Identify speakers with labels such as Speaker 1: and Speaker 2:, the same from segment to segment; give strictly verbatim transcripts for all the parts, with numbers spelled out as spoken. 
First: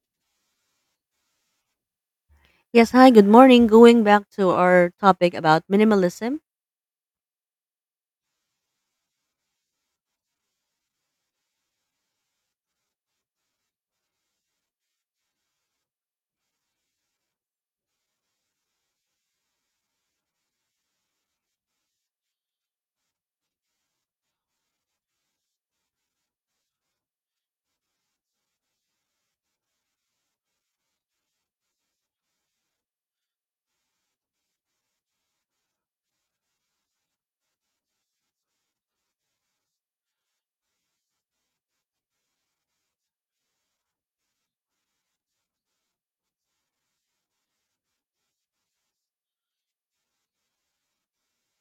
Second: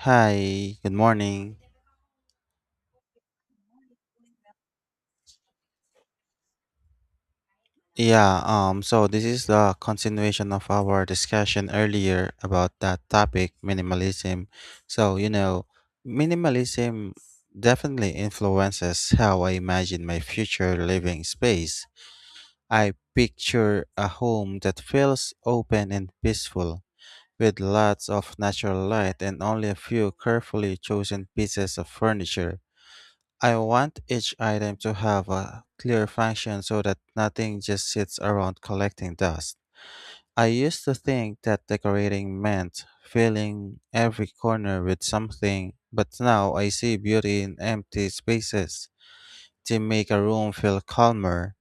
Speaker 1: Hi, good morning.
Speaker 2: Yes, hi, good morning. Going back to our topic about minimalism.
Speaker 1: Yeah, um so this is the continuation of our discussion earlier about that topic minimalism. So, you know, minimalism definitely influences how I imagine my future living space. I picture a home that feels open and peaceful with lots of natural light and only a few carefully chosen pieces of furniture. I want each item to have a clear function so that nothing just sits around collecting dust. I used to think that decorating meant filling every corner with something, but now I see beauty in empty spaces. They make a room feel calmer.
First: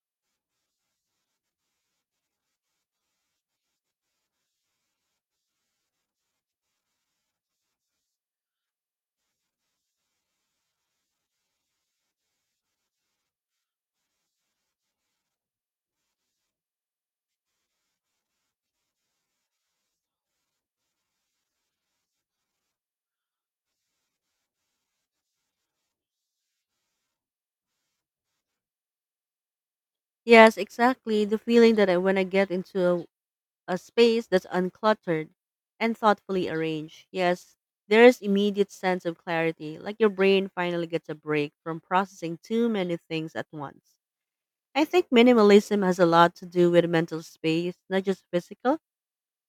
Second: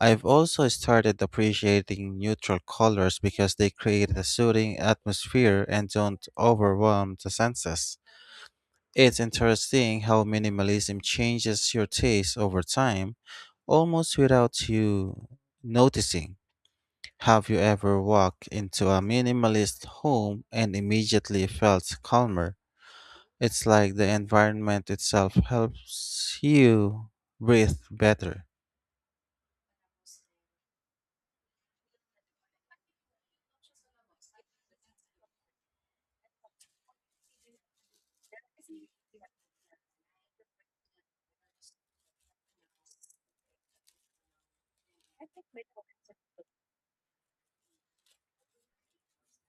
Speaker 1: I've also started appreciating neutral colors because they create a soothing atmosphere and don't overwhelm the senses. It's interesting how minimalism changes your taste over time, almost without you noticing. Have you ever walked into a minimalist home and immediately felt calmer? It's like the environment itself helps you breathe better.
Speaker 2: Yes, exactly. The feeling that I, when I get into a a space that's uncluttered and thoughtfully arranged. Yes, there is immediate sense of clarity, like your brain finally gets a break from processing too many things at once. I think minimalism has a lot to do with mental space, not just physical,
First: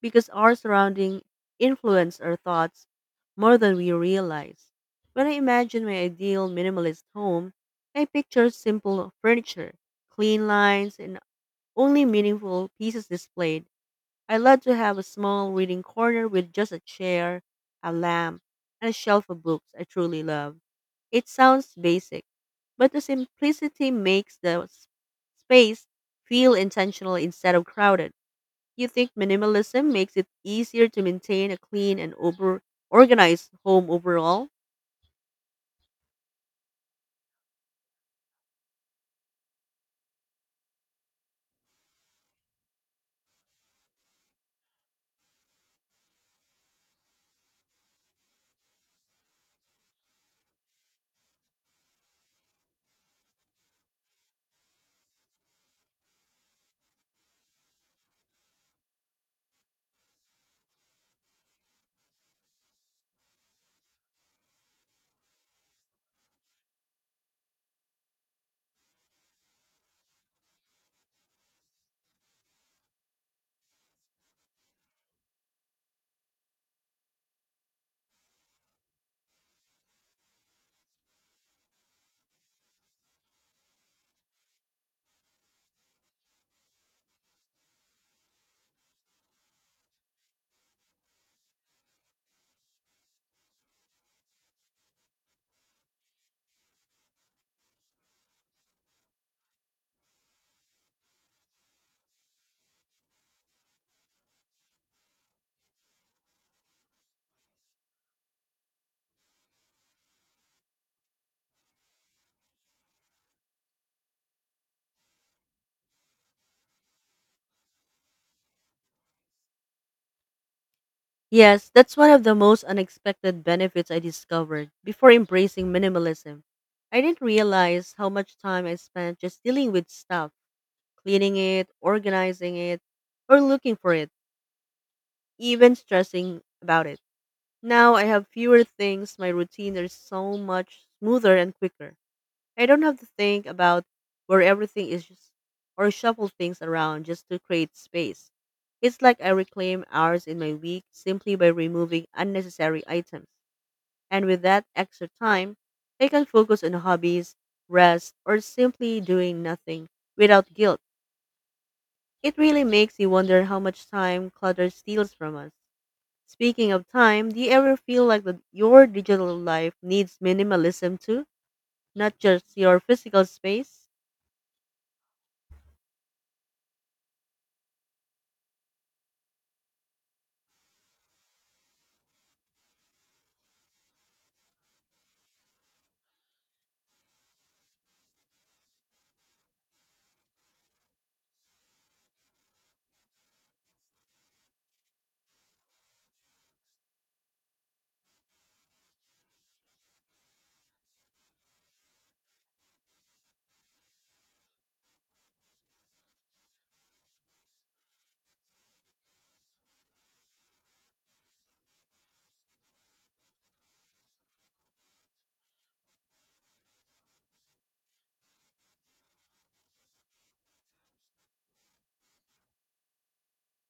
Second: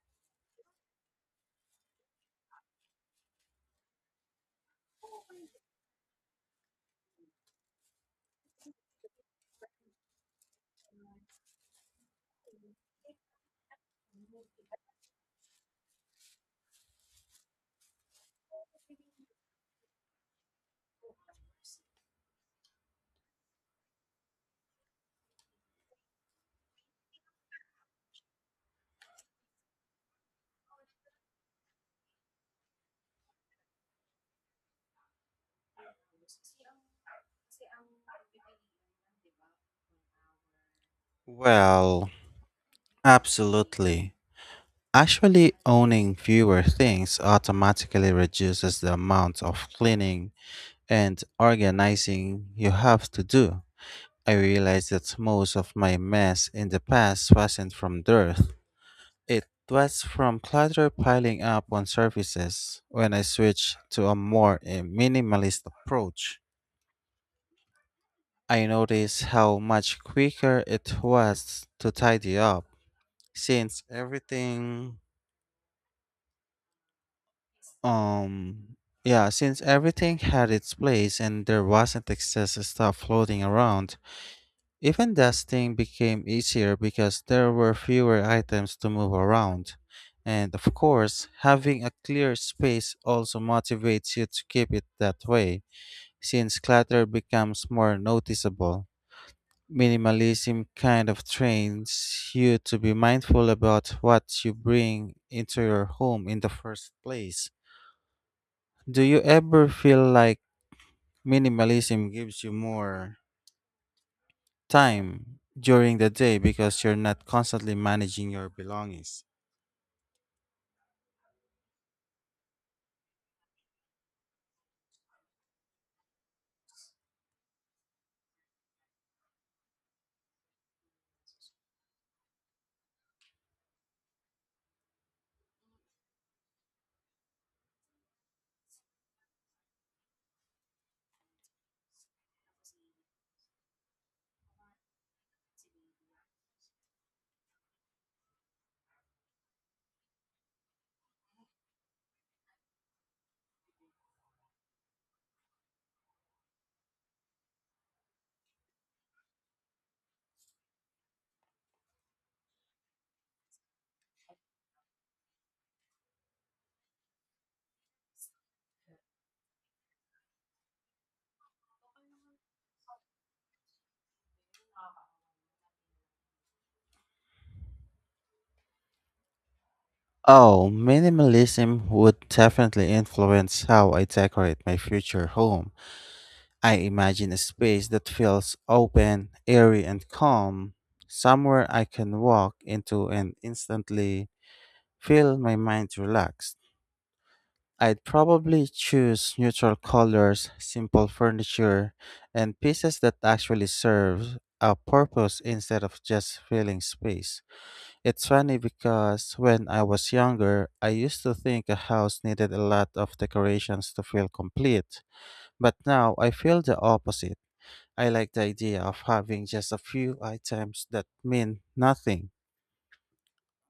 Speaker 2: because our surrounding influence our thoughts more than we realize. When I imagine my ideal minimalist home, I picture simple furniture, clean lines, and only meaningful pieces displayed. I love to have a small reading corner with just a chair, a lamp, and a shelf of books I truly love. It sounds basic, but the simplicity makes the s- space feel intentional instead of crowded. You think minimalism makes it easier to maintain a clean and over organized home overall?
Speaker 1: Well, absolutely. Actually, owning fewer things automatically reduces the amount of cleaning and organizing you have to do. I realized that most of my mess in the past wasn't from dirt. It was from clutter piling up on surfaces. When I switched to a more eh, minimalist approach, I noticed how much quicker it was to tidy up since everything um yeah, since everything had its place and there wasn't excess stuff floating around. Even dusting became easier because there were fewer items to move around. And of course, having a clear space also motivates you to keep it that way, since clutter becomes more noticeable. Minimalism kind of trains you to be mindful about what you bring into your home in the first place. Do you ever feel like minimalism gives you more time during the day because you're not constantly managing your belongings?
Speaker 2: Yes, that's one of the most unexpected benefits I discovered before embracing minimalism. I didn't realize how much time I spent just dealing with stuff, cleaning it, organizing it, or looking for it, even stressing about it. Now I have fewer things, my routine is so much smoother and quicker. I don't have to think about where everything is just or shuffle things around just to create space. It's like I reclaim hours in my week simply by removing unnecessary items. And with that extra time, I can focus on hobbies, rest, or simply doing nothing without guilt. It really makes you wonder how much time clutter steals from us. Speaking of time, do you ever feel like that your digital life needs minimalism too, not just your physical space?
Speaker 1: Oh, minimalism would definitely influence how I decorate my future home. I imagine a space that feels open, airy, and calm, somewhere I can walk into and instantly feel my mind relaxed. I'd probably choose neutral colors, simple furniture, and pieces that actually serve a purpose instead of just filling space. It's funny because when I was younger, I used to think a house needed a lot of decorations to feel complete, but now I feel the opposite. I like the idea of having just a few items that mean nothing.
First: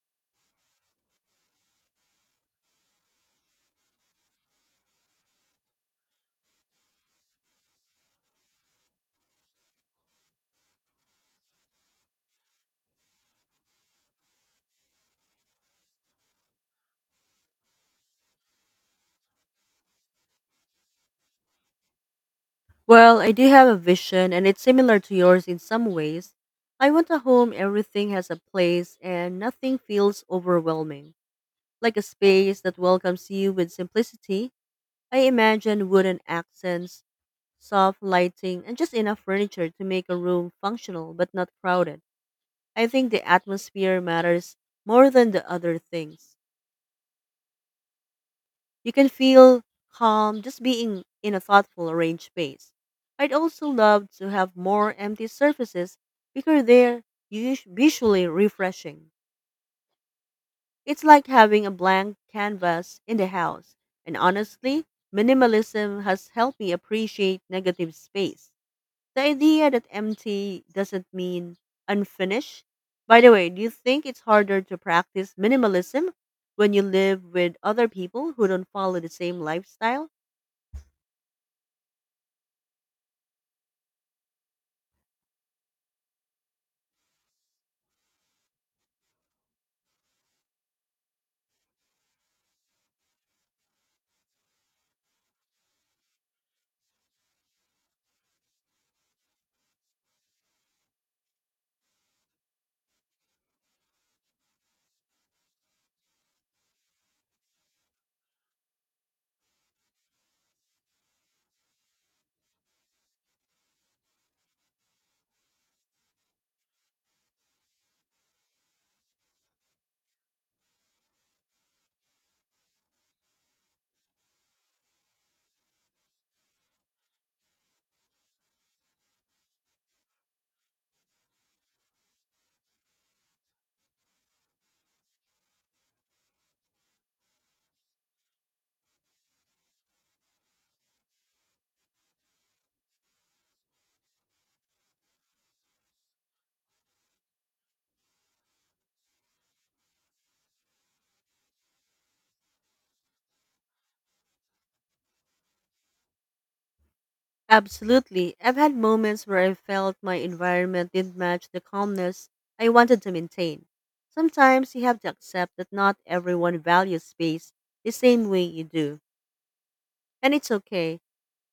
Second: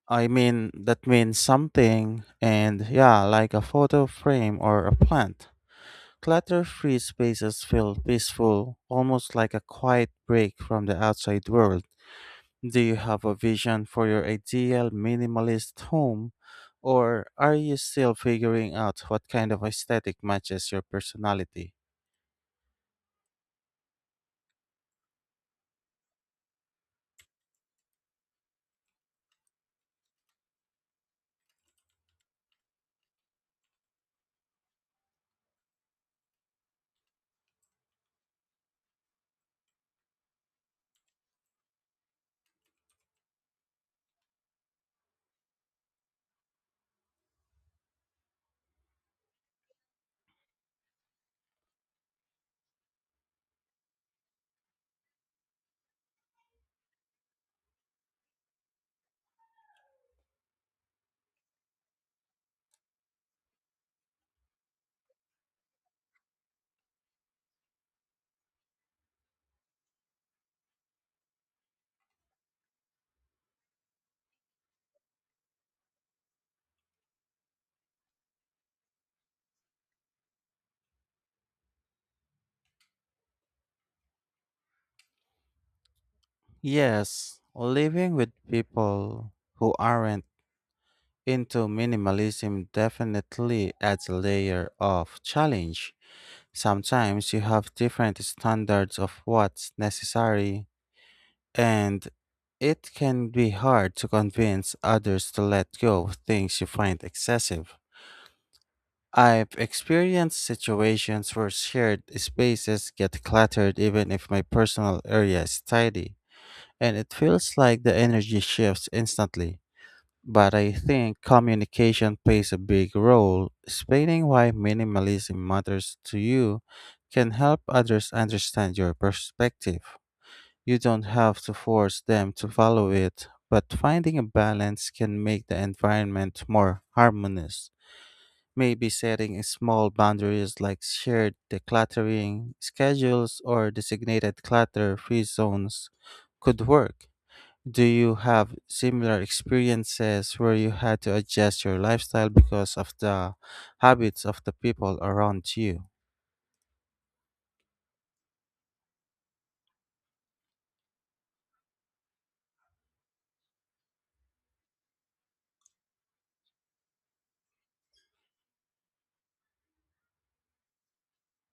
Speaker 1: I mean, that means something, and yeah, like a photo frame or a plant. Clutter free spaces feel peaceful, almost like a quiet break from the outside world. Do you have a vision for your ideal minimalist home, or are you still figuring out what kind of aesthetic matches your personality?
Speaker 2: Well, I do have a vision, and it's similar to yours in some ways. I want a home everything has a place and nothing feels overwhelming, like a space that welcomes you with simplicity. I imagine wooden accents, soft lighting, and just enough furniture to make a room functional but not crowded. I think the atmosphere matters more than the other things. You can feel calm just being in a thoughtful, arranged space. I'd also love to have more empty surfaces because they're us- visually refreshing. It's like having a blank canvas in the house. And honestly, minimalism has helped me appreciate negative space. The idea that empty doesn't mean unfinished. By the way, do you think it's harder to practice minimalism when you live with other people who don't follow the same lifestyle?
Speaker 1: Yes, living with people who aren't into minimalism definitely adds a layer of challenge. Sometimes you have different standards of what's necessary, and it can be hard to convince others to let go of things you find excessive. I've experienced situations where shared spaces get cluttered even if my personal area is tidy, and it feels like the energy shifts instantly. But I think communication plays a big role. Explaining why minimalism matters to you can help others understand your perspective. You don't have to force them to follow it, but finding a balance can make the environment more harmonious. Maybe setting small boundaries like shared decluttering schedules or designated clutter free zones could work. Do you have similar experiences where you had to adjust your lifestyle because of the habits of the people around you?
Speaker 2: Absolutely. I've had moments where I felt my environment didn't match the calmness I wanted to maintain. Sometimes you have to accept that not everyone values space the same way you do, and it's okay.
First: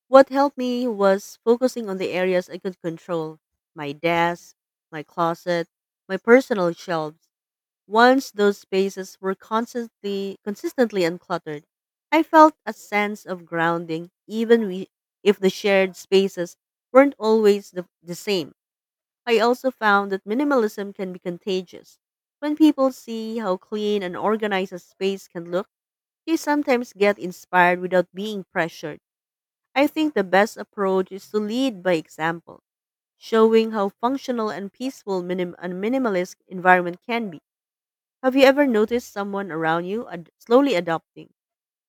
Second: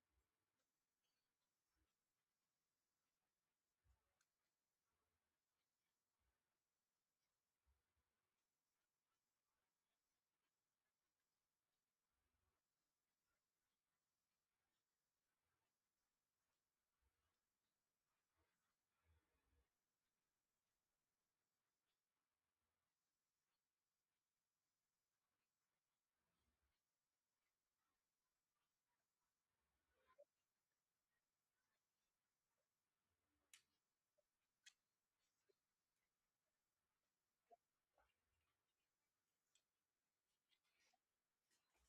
Speaker 2: What helped me was focusing on the areas I could control, my desk, my closet, my personal shelves. Once those spaces were constantly consistently uncluttered, I felt a sense of grounding even we, if the shared spaces weren't always the, the same. I also found that minimalism can be contagious. When people see how clean and organized a space can look, they sometimes get inspired without being pressured. I think the best approach is to lead by example, showing how functional and peaceful minim- a minimalist environment can be. Have you ever noticed someone around you ad- slowly adopting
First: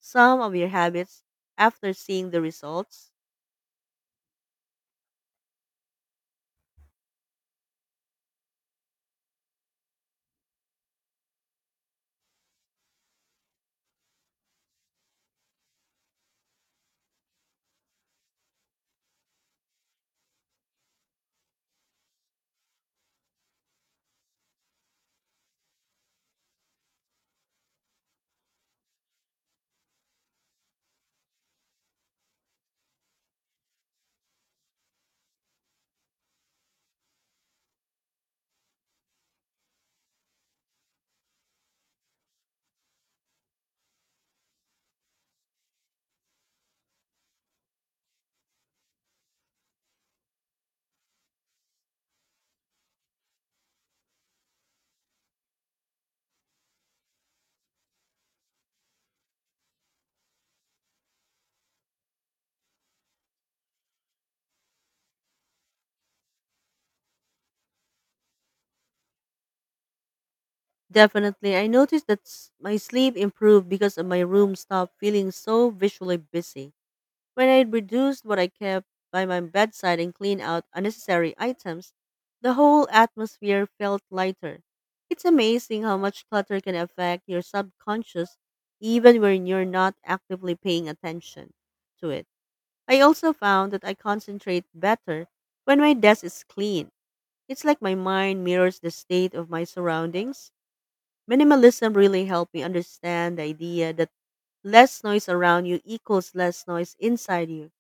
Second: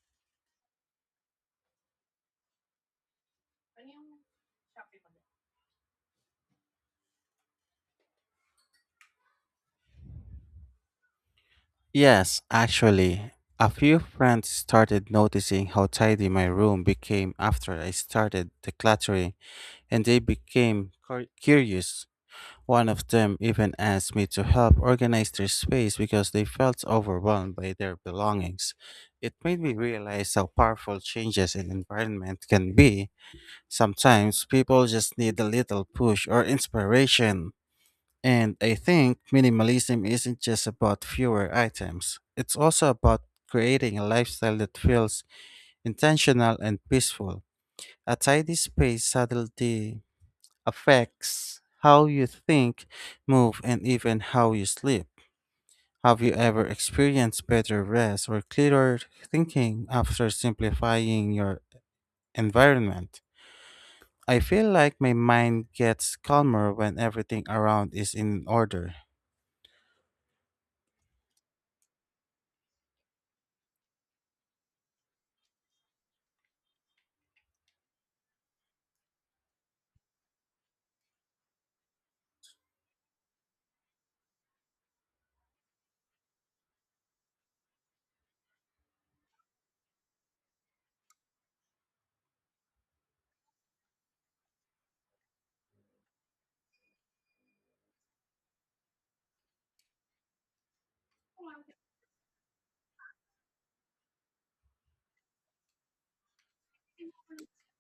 Speaker 2: some of your habits after seeing the results?
Speaker 1: Yes, actually, a few friends started noticing how tidy my room became after I started decluttering, and they became cur- curious. One of them even asked me to help organize their space because they felt overwhelmed by their belongings. It made me realize how powerful changes in environment can be. Sometimes people just need a little push or inspiration. And I think minimalism isn't just about fewer items, it's also about creating a lifestyle that feels intentional and peaceful. A tidy space subtly affects how you think, move, and even how you sleep. Have you ever experienced better rest or clearer thinking after simplifying your environment? I feel like my mind gets calmer when everything around is in order.
Speaker 2: Definitely. I noticed that s- my sleep improved because of my room stopped feeling so visually busy. When I reduced what I kept by my bedside and cleaned out unnecessary items, the whole atmosphere felt lighter. It's amazing how much clutter can affect your subconscious even when you're not actively paying attention to it. I also found that I concentrate better when my desk is clean. It's like my mind mirrors the state of my surroundings. Minimalism really helped me understand the idea that less noise around you equals less noise inside you.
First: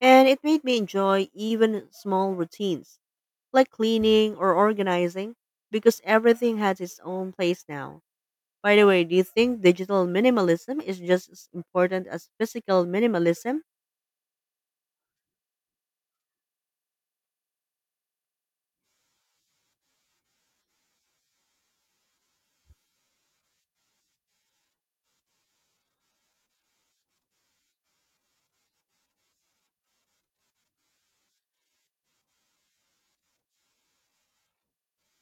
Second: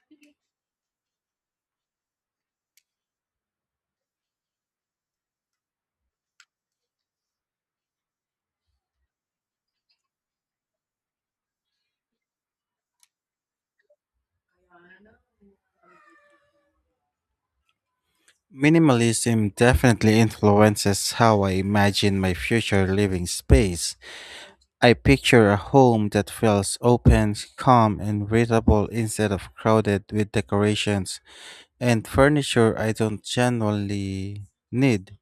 Speaker 2: And it made me enjoy even small routines like cleaning or organizing because everything has its own place now. By the way, do you think digital minimalism is just as important as physical minimalism?
Speaker 1: Minimalism definitely influences how I imagine my future living space. I picture a home that feels open, calm, and readable instead of crowded with decorations and furniture I don't generally need.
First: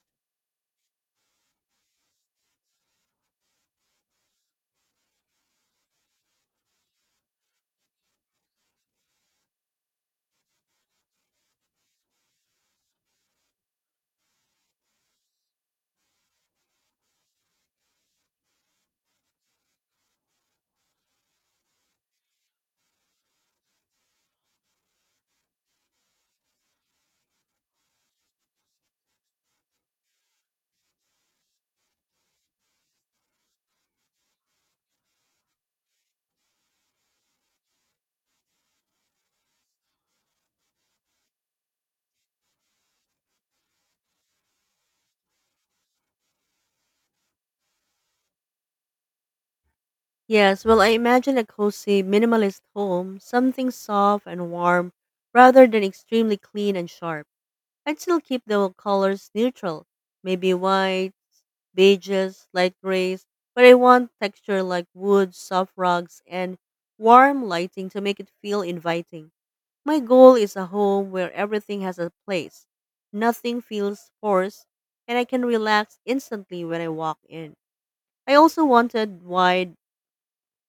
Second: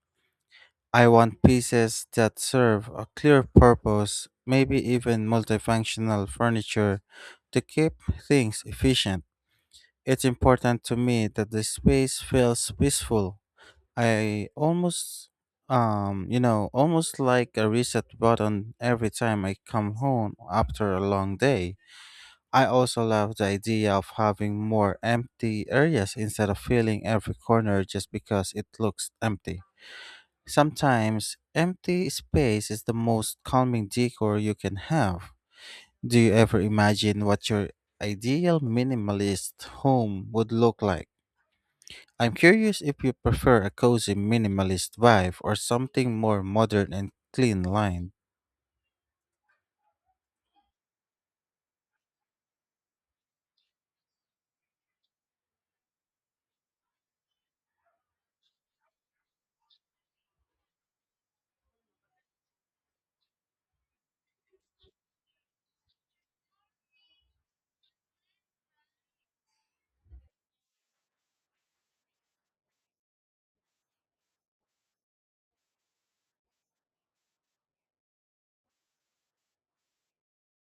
Speaker 1: I want pieces that serve a clear purpose, maybe even multifunctional furniture to keep things efficient. It's important to me that the space feels peaceful. I almost, um, you know, Almost like a reset button every time I come home after a long day. I also love the idea of having more empty areas instead of filling every corner just because it looks empty. Sometimes, empty space is the most calming decor you can have. Do you ever imagine what your ideal minimalist home would look like? I'm curious if you prefer a cozy minimalist vibe or something more modern and clean lined.
Speaker 2: Yes, well, I imagine a cozy, minimalist home, something soft and warm, rather than extremely clean and sharp. I'd still keep the colors neutral, maybe white, beiges, light grays, but I want texture like wood, soft rugs, and warm lighting to make it feel inviting. My goal is a home where everything has a place, nothing feels forced, and I can relax instantly when I walk in. I also wanted wide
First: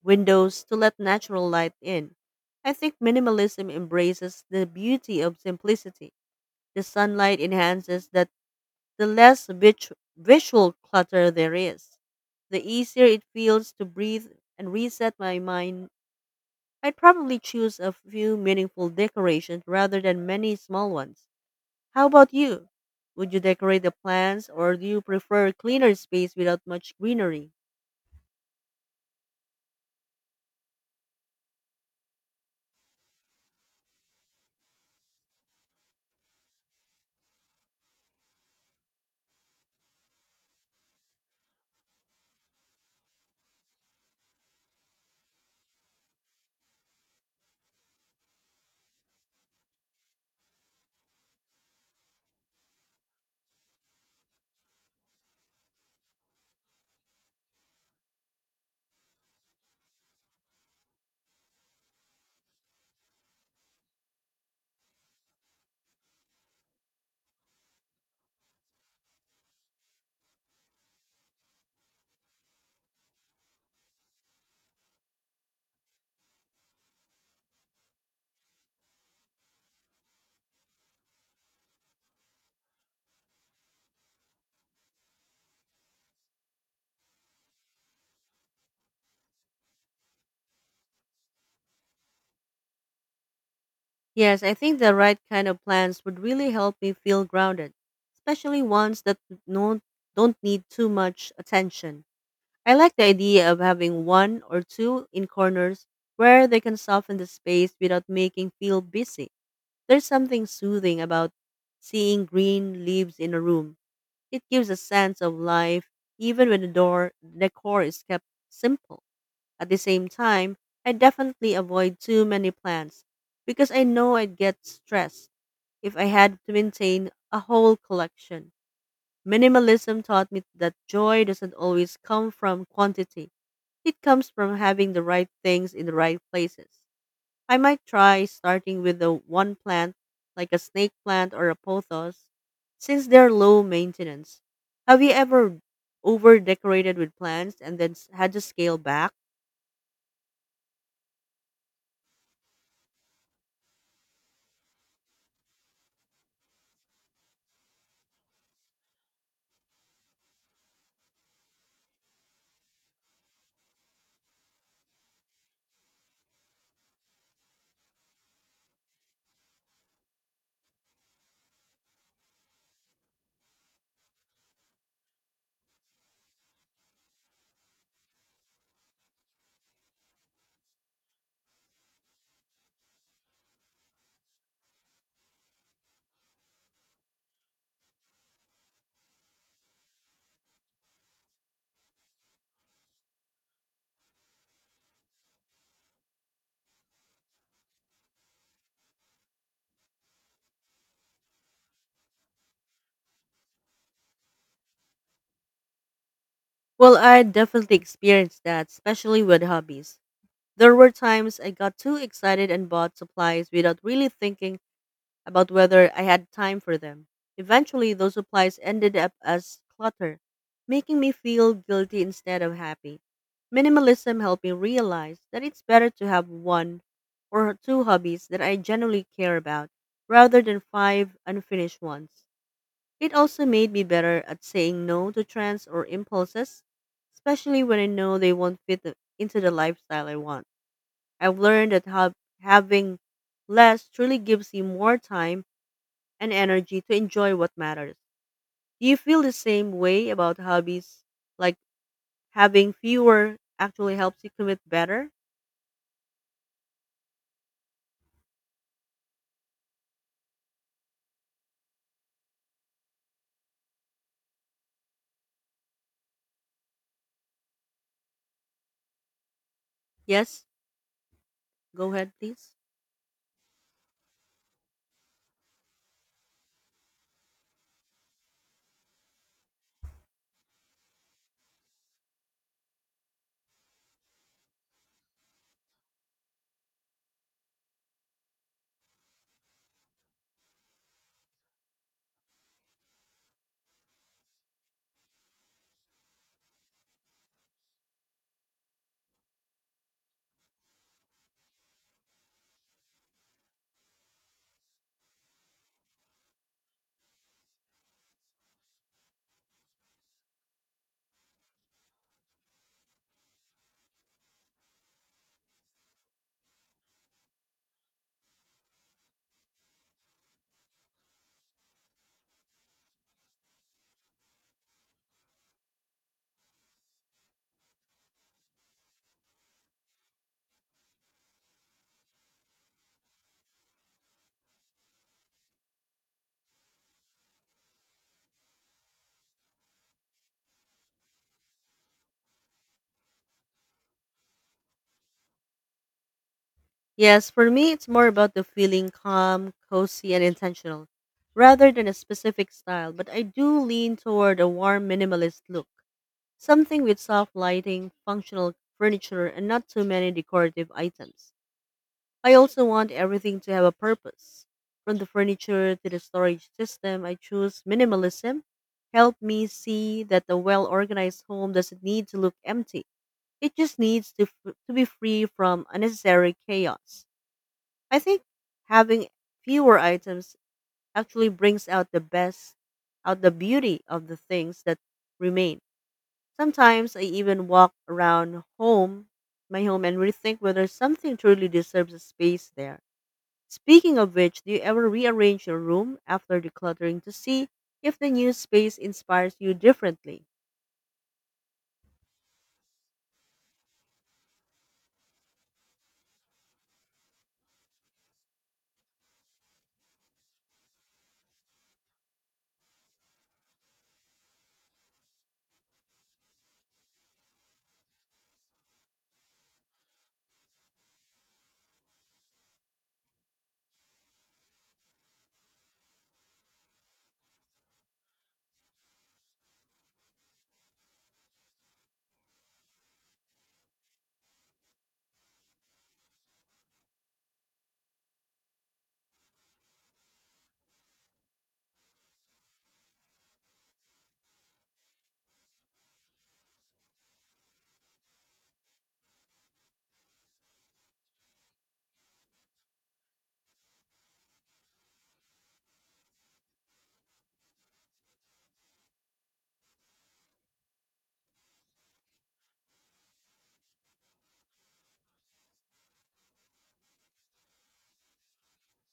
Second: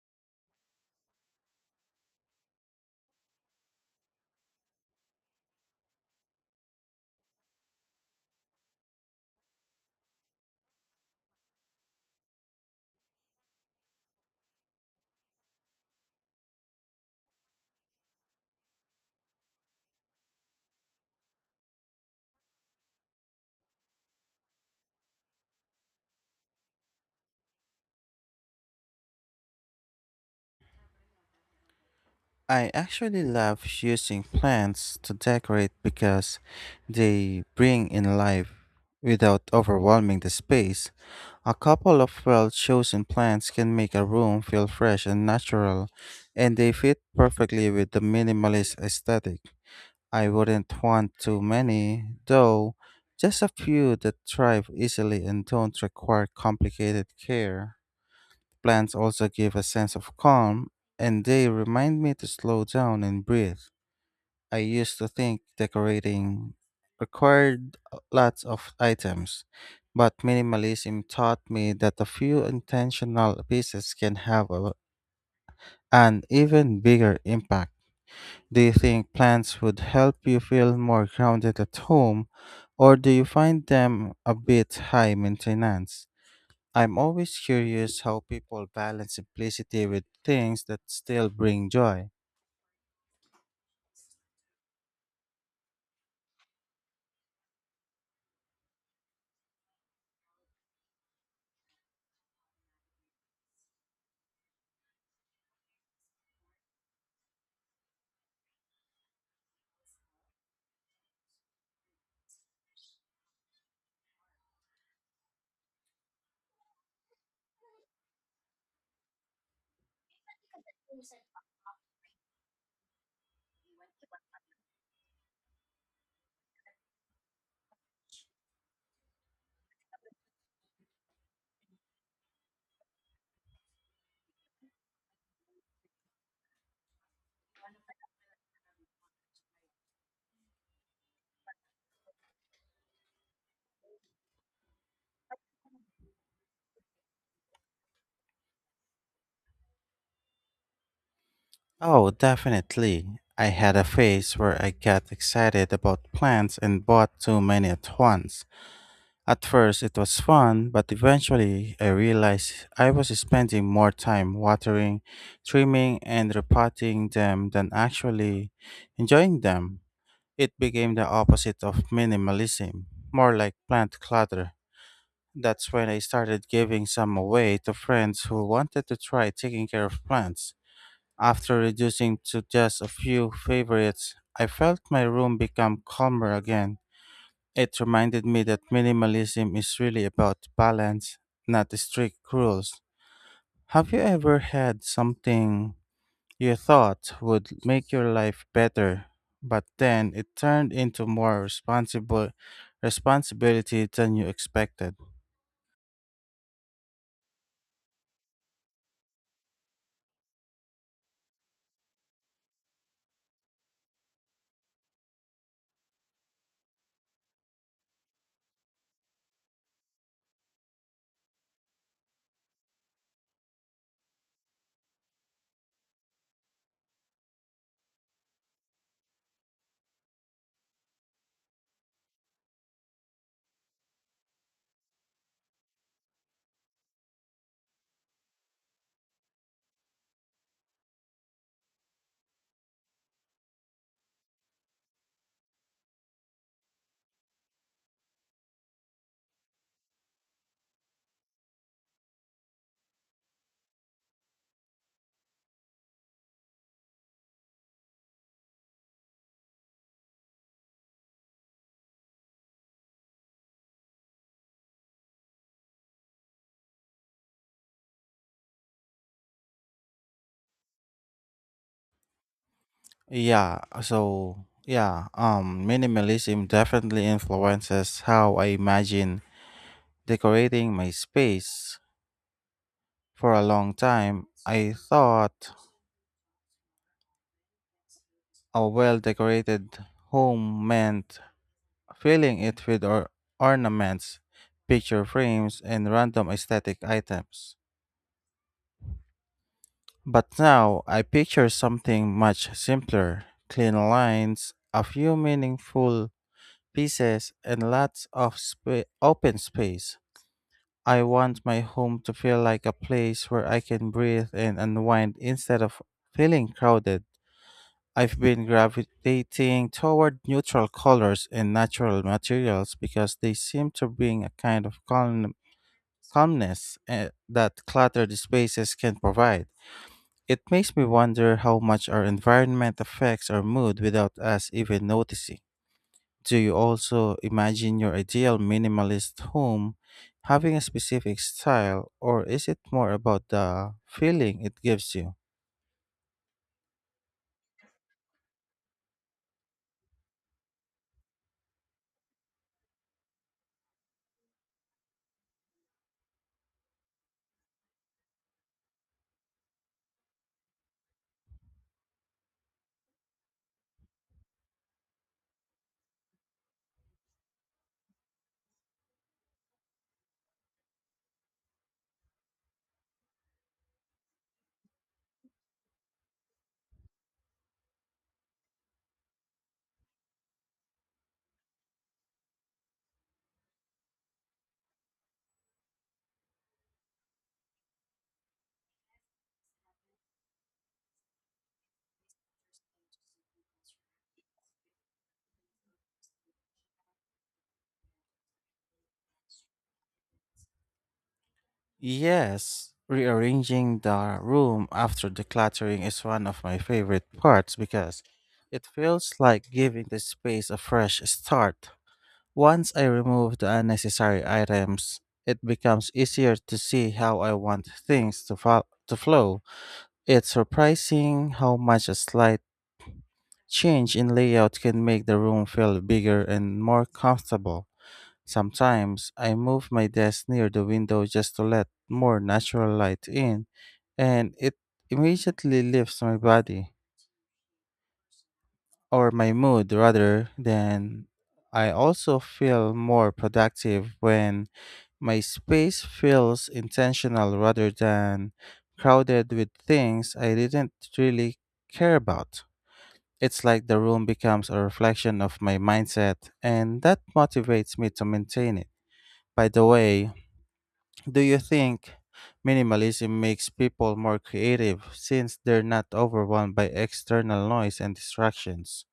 Speaker 2: windows to let natural light in. I think minimalism embraces the beauty of simplicity. The sunlight enhances that the less vit- visual clutter there is, the easier it feels to breathe and reset my mind. I'd probably choose a few meaningful decorations rather than many small ones. How about you? Would you decorate the plants or do you prefer a cleaner space without much greenery?
Speaker 1: I actually love using plants to decorate because they bring in life without overwhelming the space. A couple of well chosen plants can make a room feel fresh and natural, and they fit perfectly with the minimalist aesthetic. I wouldn't want too many, though, just a few that thrive easily and don't require complicated care. Plants also give a sense of calm, and they remind me to slow down and breathe. I used to think decorating required lots of items, but minimalism taught me that a few intentional pieces can have a, an even bigger impact. Do you think plants would help you feel more grounded at home, or do you find them a bit high maintenance? I'm always curious how people balance simplicity with things that still bring joy.
Speaker 2: Yes, I think the right kind of plants would really help me feel grounded, especially ones that don't, don't need too much attention. I like the idea of having one or two in corners where they can soften the space without making feel busy. There's something soothing about seeing green leaves in a room. It gives a sense of life even when the door decor is kept simple. At the same time, I definitely avoid too many plants because I know I'd get stressed if I had to maintain a whole collection. Minimalism taught me that joy doesn't always come from quantity. It comes from having the right things in the right places. I might try starting with the one plant, like a snake plant or a pothos, since they're low maintenance. Have you ever over decorated with plants and then s- had to scale back?
Speaker 1: Oh, definitely. I had a phase where I got excited about plants and bought too many at once. At first, it was fun, but eventually I realized I was spending more time watering, trimming, and repotting them than actually enjoying them. It became the opposite of minimalism, more like plant clutter. That's when I started giving some away to friends who wanted to try taking care of plants. After reducing to just a few favorites, I felt my room become calmer again. It reminded me that minimalism is really about balance, not strict rules. Have you ever had something you thought would make your life better, but then it turned into more responsible responsibility than you expected?
Speaker 2: Well, I definitely experienced that, especially with hobbies. There were times I got too excited and bought supplies without really thinking about whether I had time for them. Eventually, those supplies ended up as clutter, making me feel guilty instead of happy. Minimalism helped me realize that it's better to have one or two hobbies that I genuinely care about rather than five unfinished ones. It also made me better at saying no to trends or impulses, especially when I know they won't fit the, into the lifestyle I want. I've learned that hav- having less truly gives you more time and energy to enjoy what matters. Do you feel the same way about hobbies? Like having fewer actually helps you commit better? Yes, go ahead, please.
Speaker 1: Yeah, so yeah, um minimalism definitely influences how I imagine decorating my space. For a long time, I thought a well decorated home meant filling it with or- ornaments, picture frames, and random aesthetic items. But now I picture something much simpler: clean lines, a few meaningful pieces, and lots of spa- open space. I want my home to feel like a place where I can breathe and unwind instead of feeling crowded. I've been gravitating toward neutral colors and natural materials because they seem to bring a kind of calm, calmness, eh, that cluttered spaces can provide. It makes me wonder how much our environment affects our mood without us even noticing. Do you also imagine your ideal minimalist home having a specific style, or is it more about the feeling it gives you?
Speaker 2: Yes, for me, it's more about the feeling calm, cozy, and intentional, rather than a specific style. But I do lean toward a warm, minimalist look, something with soft lighting, functional furniture, and not too many decorative items. I also want everything to have a purpose. From the furniture to the storage system, I choose minimalism. Help me see that a well organized home doesn't need to look empty. It just needs to, f- to be free from unnecessary chaos. I think having fewer items actually brings out the best, out the beauty of the things that remain. Sometimes I even walk around home, my home, and rethink whether something truly deserves a space there. Speaking of which, do you ever rearrange your room after decluttering to see if the new space inspires you differently?
Speaker 1: Yes, rearranging the room after decluttering is one of my favorite parts because it feels like giving the space a fresh start. Once I remove the unnecessary items, it becomes easier to see how I want things to, fo- to flow. It's surprising how much a slight change in layout can make the room feel bigger and more comfortable. Sometimes I move my desk near the window just to let more natural light in, and it immediately lifts my body or my mood. Rather than, I also feel more productive when my space feels intentional rather than crowded with things I didn't really care about. It's like the room becomes a reflection of my mindset, and that motivates me to maintain it. By the way, do you think minimalism makes people more creative since they're not overwhelmed by external noise and distractions?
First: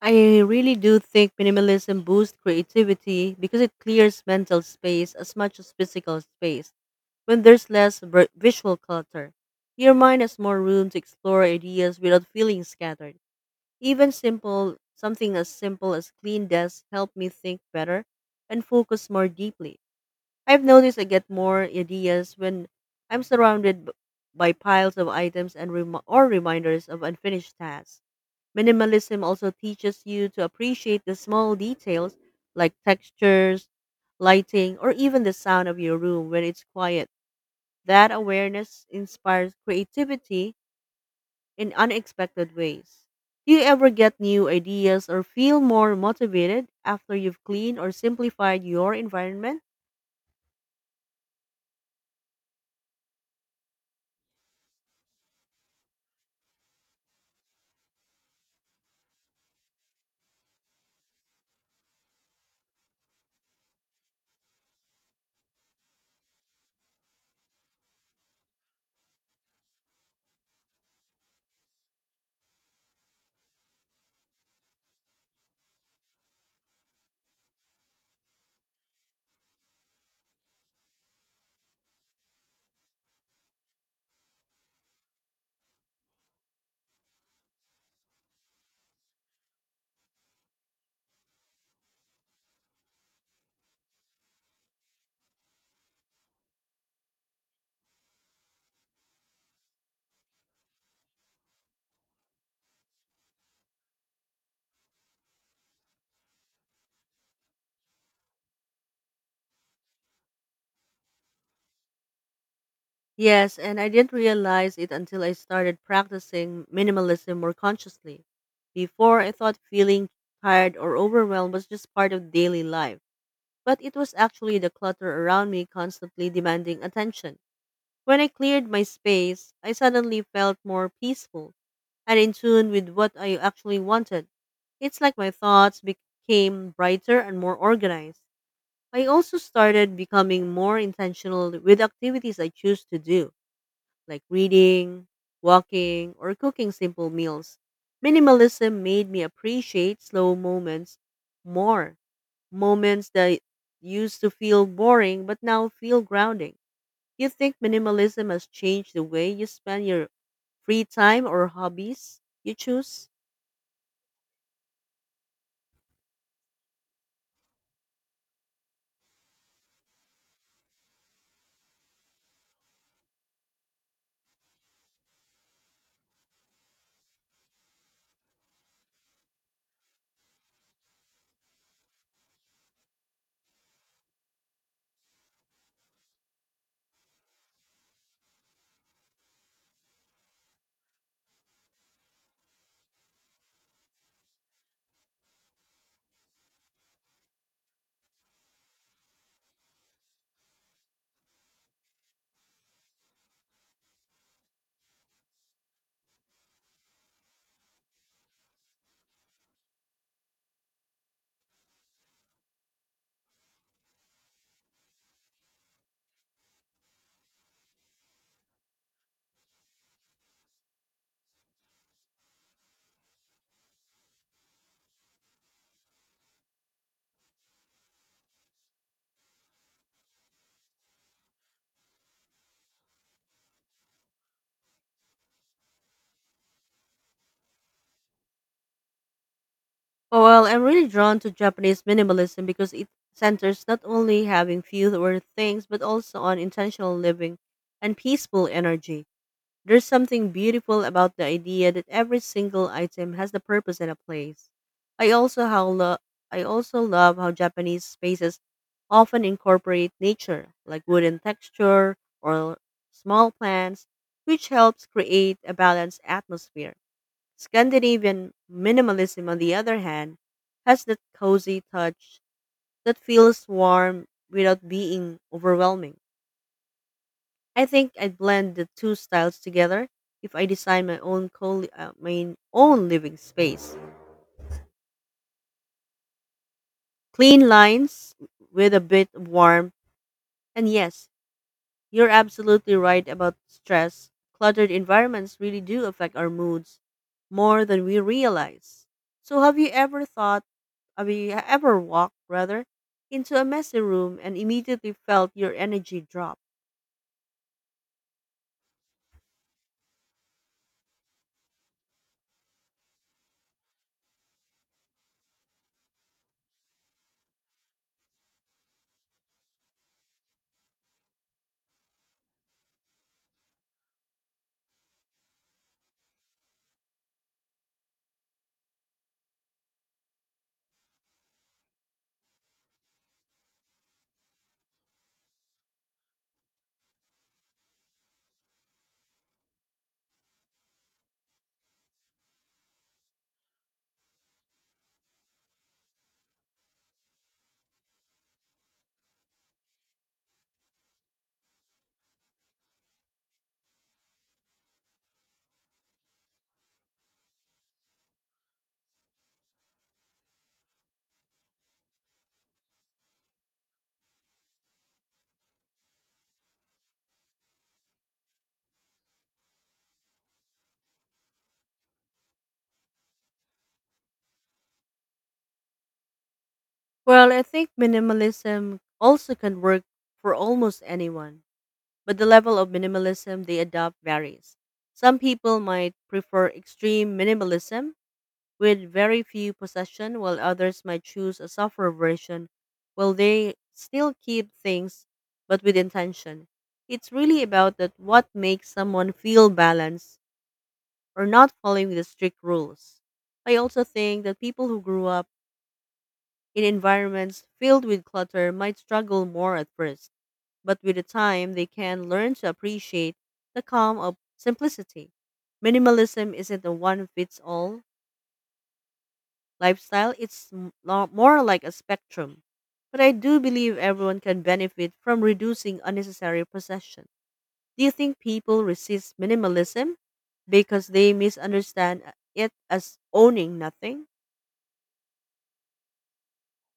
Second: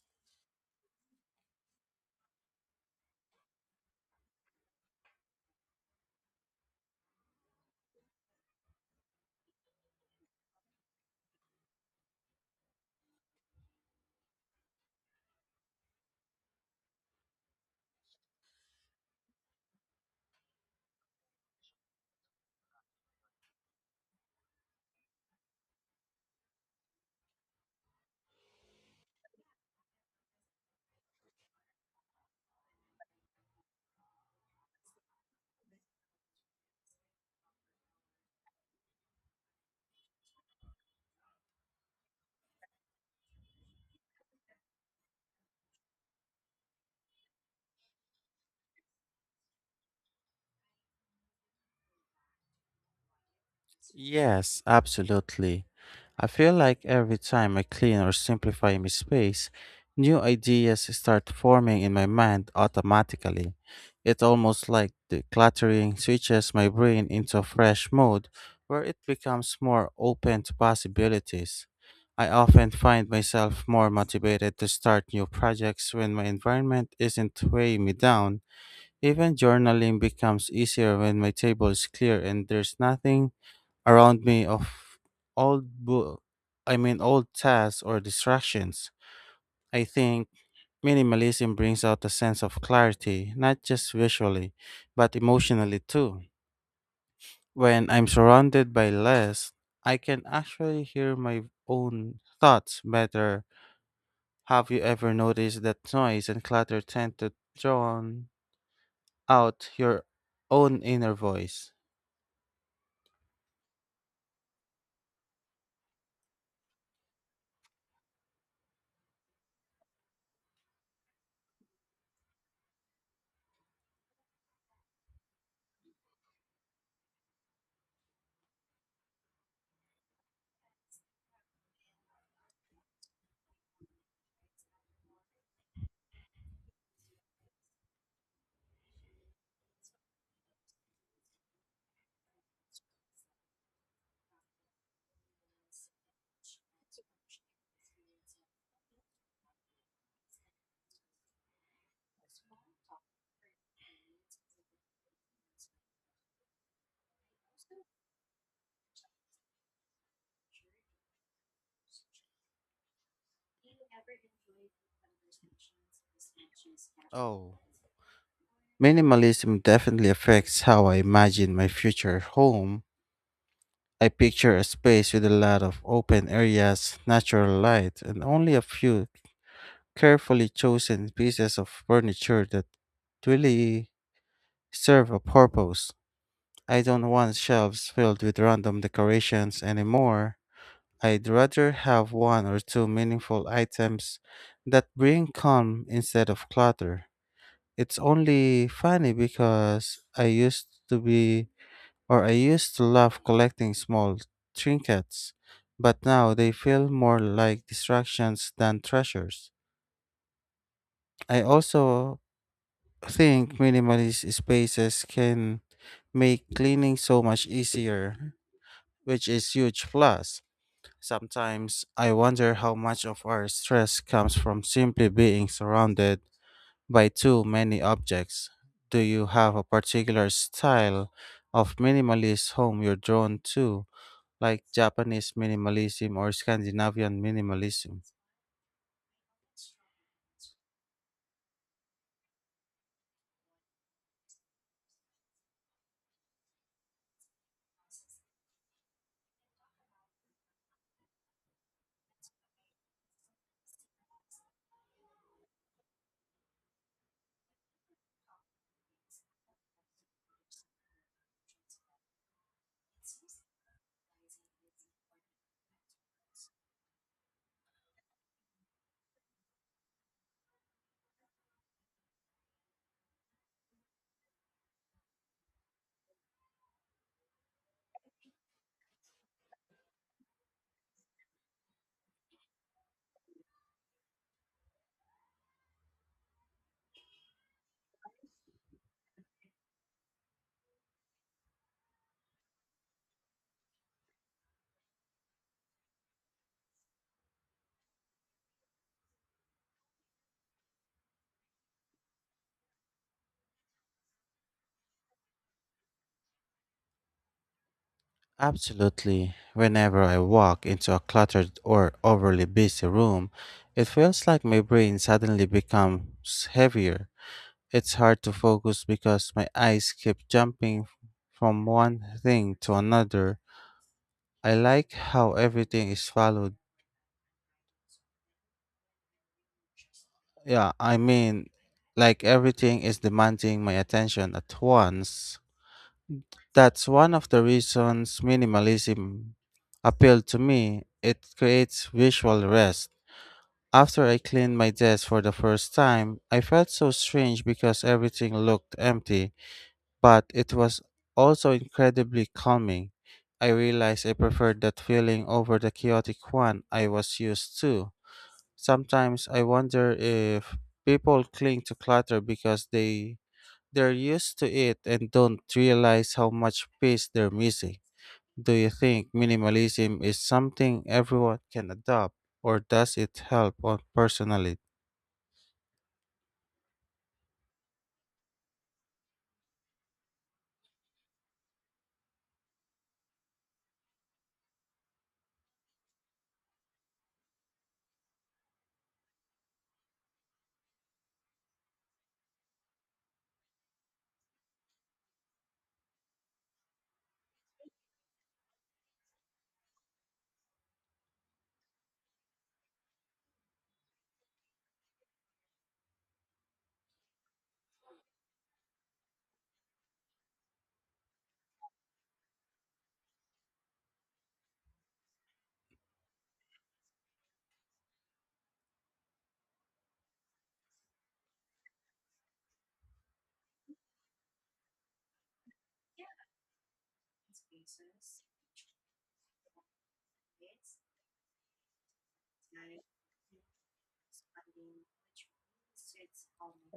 Speaker 2: I really do think minimalism boosts creativity because it clears mental space as much as physical space. When there's less vi- visual clutter, your mind has more room to explore ideas without feeling scattered. Even simple, something as simple as clean desk helped me think better and focus more deeply. I've noticed I get more ideas when I'm surrounded b- by piles of items and rem- or reminders of unfinished tasks. Minimalism also teaches you to appreciate the small details like textures, lighting, or even the sound of your room when it's quiet. That awareness inspires creativity in unexpected ways. Do you ever get new ideas or feel more motivated after you've cleaned or simplified your environment?
Speaker 1: Yes, absolutely. I feel like every time I clean or simplify my space, new ideas start forming in my mind automatically. It's almost like decluttering switches my brain into fresh mode where it becomes more open to possibilities. I often find myself more motivated to start new projects when my environment isn't weighing me down. Even journaling becomes easier when my table is clear and there's nothing around me of old book I mean old tasks or distractions. I think minimalism brings out a sense of clarity, not just visually, but emotionally too. When I'm surrounded by less, I can actually hear my own thoughts better. Have you ever noticed that noise and clutter tend to drown out your own inner voice?
Speaker 2: Yes, and I didn't realize it until I started practicing minimalism more consciously. Before, I thought feeling tired or overwhelmed was just part of daily life, but it was actually the clutter around me constantly demanding attention. When I cleared my space, I suddenly felt more peaceful and in tune with what I actually wanted. It's like my thoughts became brighter and more organized. I also started becoming more intentional with activities I choose to do like reading, walking, or cooking simple meals. Minimalism made me appreciate slow moments more, moments that used to feel boring but now feel grounding. Do you think minimalism has changed the way you spend your free time or hobbies you choose?
Speaker 1: Oh, minimalism definitely affects how I imagine my future home. I picture a space with a lot of open areas, natural light, and only a few carefully chosen pieces of furniture that really serve a purpose. I don't want shelves filled with random decorations anymore. I'd rather have one or two meaningful items that bring calm instead of clutter. It's only funny because I used to be or I used to love collecting small trinkets, but now they feel more like distractions than treasures. I also think minimalist spaces can make cleaning so much easier, which is huge plus. Sometimes I wonder how much of our stress comes from simply being surrounded by too many objects. Do you have a particular style of minimalist home you're drawn to, like Japanese minimalism or Scandinavian minimalism?
Speaker 2: Oh, well, I'm really drawn to Japanese minimalism because it centers not only having fewer things but also on intentional living and peaceful energy. There's something beautiful about the idea that every single item has the purpose and a place. I also how lo- I also love how Japanese spaces often incorporate nature, like wooden texture or small plants, which helps create a balanced atmosphere. Scandinavian minimalism, on the other hand, has that cozy touch that feels warm without being overwhelming. I think I'd blend the two styles together if I design my own co- uh, my own living space. Clean lines with a bit of warmth. And yes, you're absolutely right about stress. Cluttered environments really do affect our moods more than we realize. So have you ever thought have you e-, ever walked rather into a messy room and immediately felt your energy drop?
Speaker 1: Absolutely. Whenever I walk into a cluttered or overly busy room, it feels like my brain suddenly becomes heavier. It's hard to focus because my eyes keep jumping f- from one thing to another. I like how everything is followed. Yeah, I mean, like everything is demanding my attention at once. That's one of the reasons minimalism appealed to me. It creates visual rest. After I cleaned my desk for the first time, I felt so strange because everything looked empty. But it was also incredibly calming. I realized I preferred that feeling over the chaotic one I was used to. Sometimes I wonder if people cling to clutter because they they're used to it and don't realize how much peace they're missing. Do you think minimalism is something everyone can adopt or does it help on personally?
Speaker 2: Well, I think minimalism also can work for almost anyone but the level of minimalism they adopt varies. Some people might prefer extreme minimalism with very few possession, while others might choose a softer version while they still keep things but with intention. It's really about that what makes someone feel balanced or not following the strict rules. I also think that people who grew up in environments filled with clutter might struggle more at first, but with the time they can learn to appreciate the calm of simplicity. Minimalism isn't a one fits all lifestyle, it's m- lo- more like a spectrum. But I do believe everyone can benefit from reducing unnecessary possession. Do you think people resist minimalism because they misunderstand it as owning nothing?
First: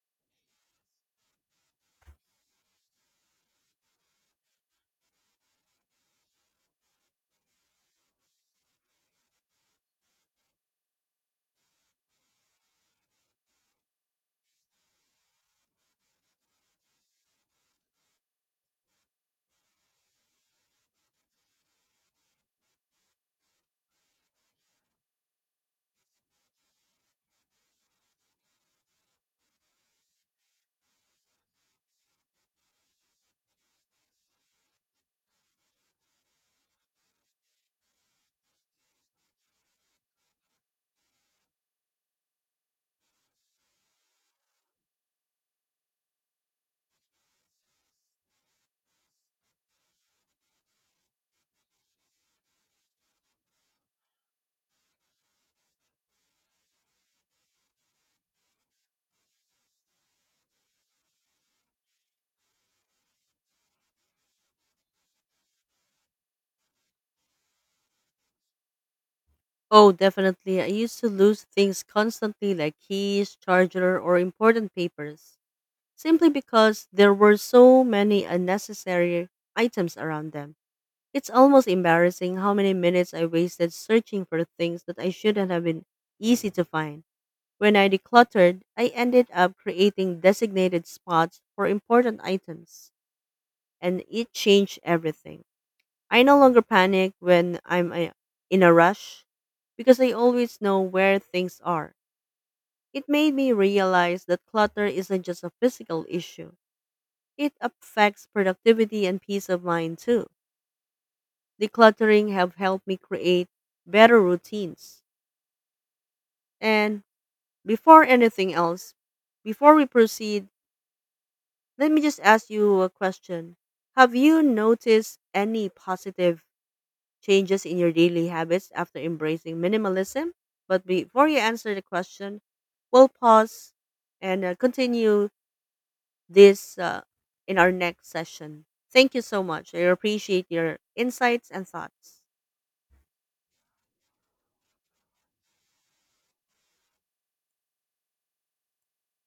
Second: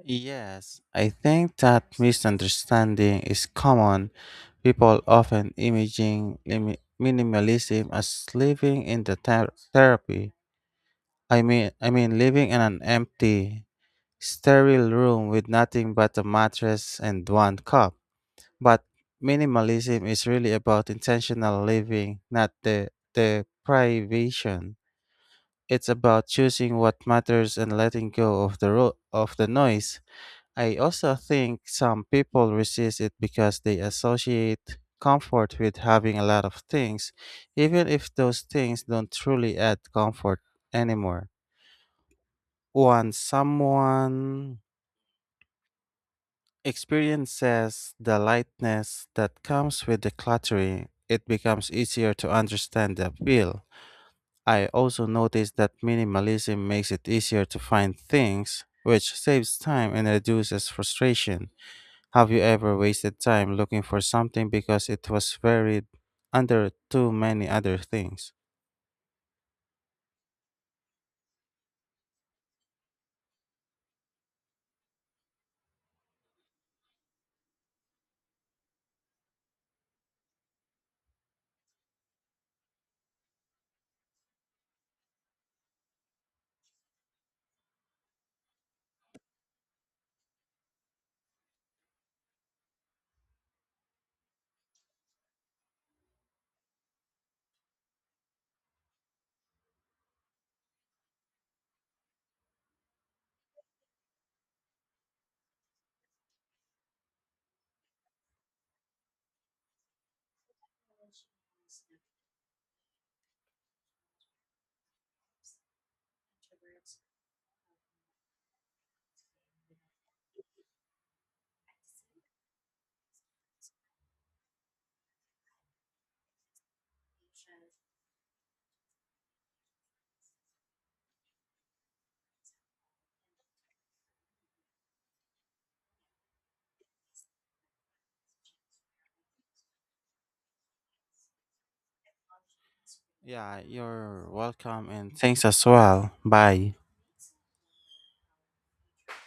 Speaker 1: Yes, I think that misunderstanding is common. People often imaging limi- minimalism as living in the ther- therapy. I mean, I mean living in an empty, sterile room with nothing but a mattress and one cup. But minimalism is really about intentional living, not the the privation. It's about choosing what matters and letting go of the ro- of the noise. I also think some people resist it because they associate comfort with having a lot of things, even if those things don't truly add comfort anymore. Once someone experiences the lightness that comes with decluttering, it becomes easier to understand the appeal. I also noticed that minimalism makes it easier to find things, which saves time and reduces frustration. Have you ever wasted time looking for something because it was buried under too many other things?
Speaker 2: Oh, definitely. I used to lose things constantly like keys, charger, or important papers, simply because there were so many unnecessary items around them. It's almost embarrassing how many minutes I wasted searching for things that I shouldn't have been easy to find. When I decluttered, I ended up creating designated spots for important items, and it changed everything. I no longer panic when I'm uh, in a rush because I always know where things are. It made me realize that clutter isn't just a physical issue. It affects productivity and peace of mind too. Decluttering have helped me create better routines. And before anything else, before we proceed, let me just ask you a question. Have you noticed any positive changes in your daily habits after embracing minimalism? But before you answer the question, we'll pause and uh, continue this uh, in our next session. Thank you so much. I appreciate your insights and thoughts.
Speaker 1: Yeah, you're welcome and thanks as well. Bye.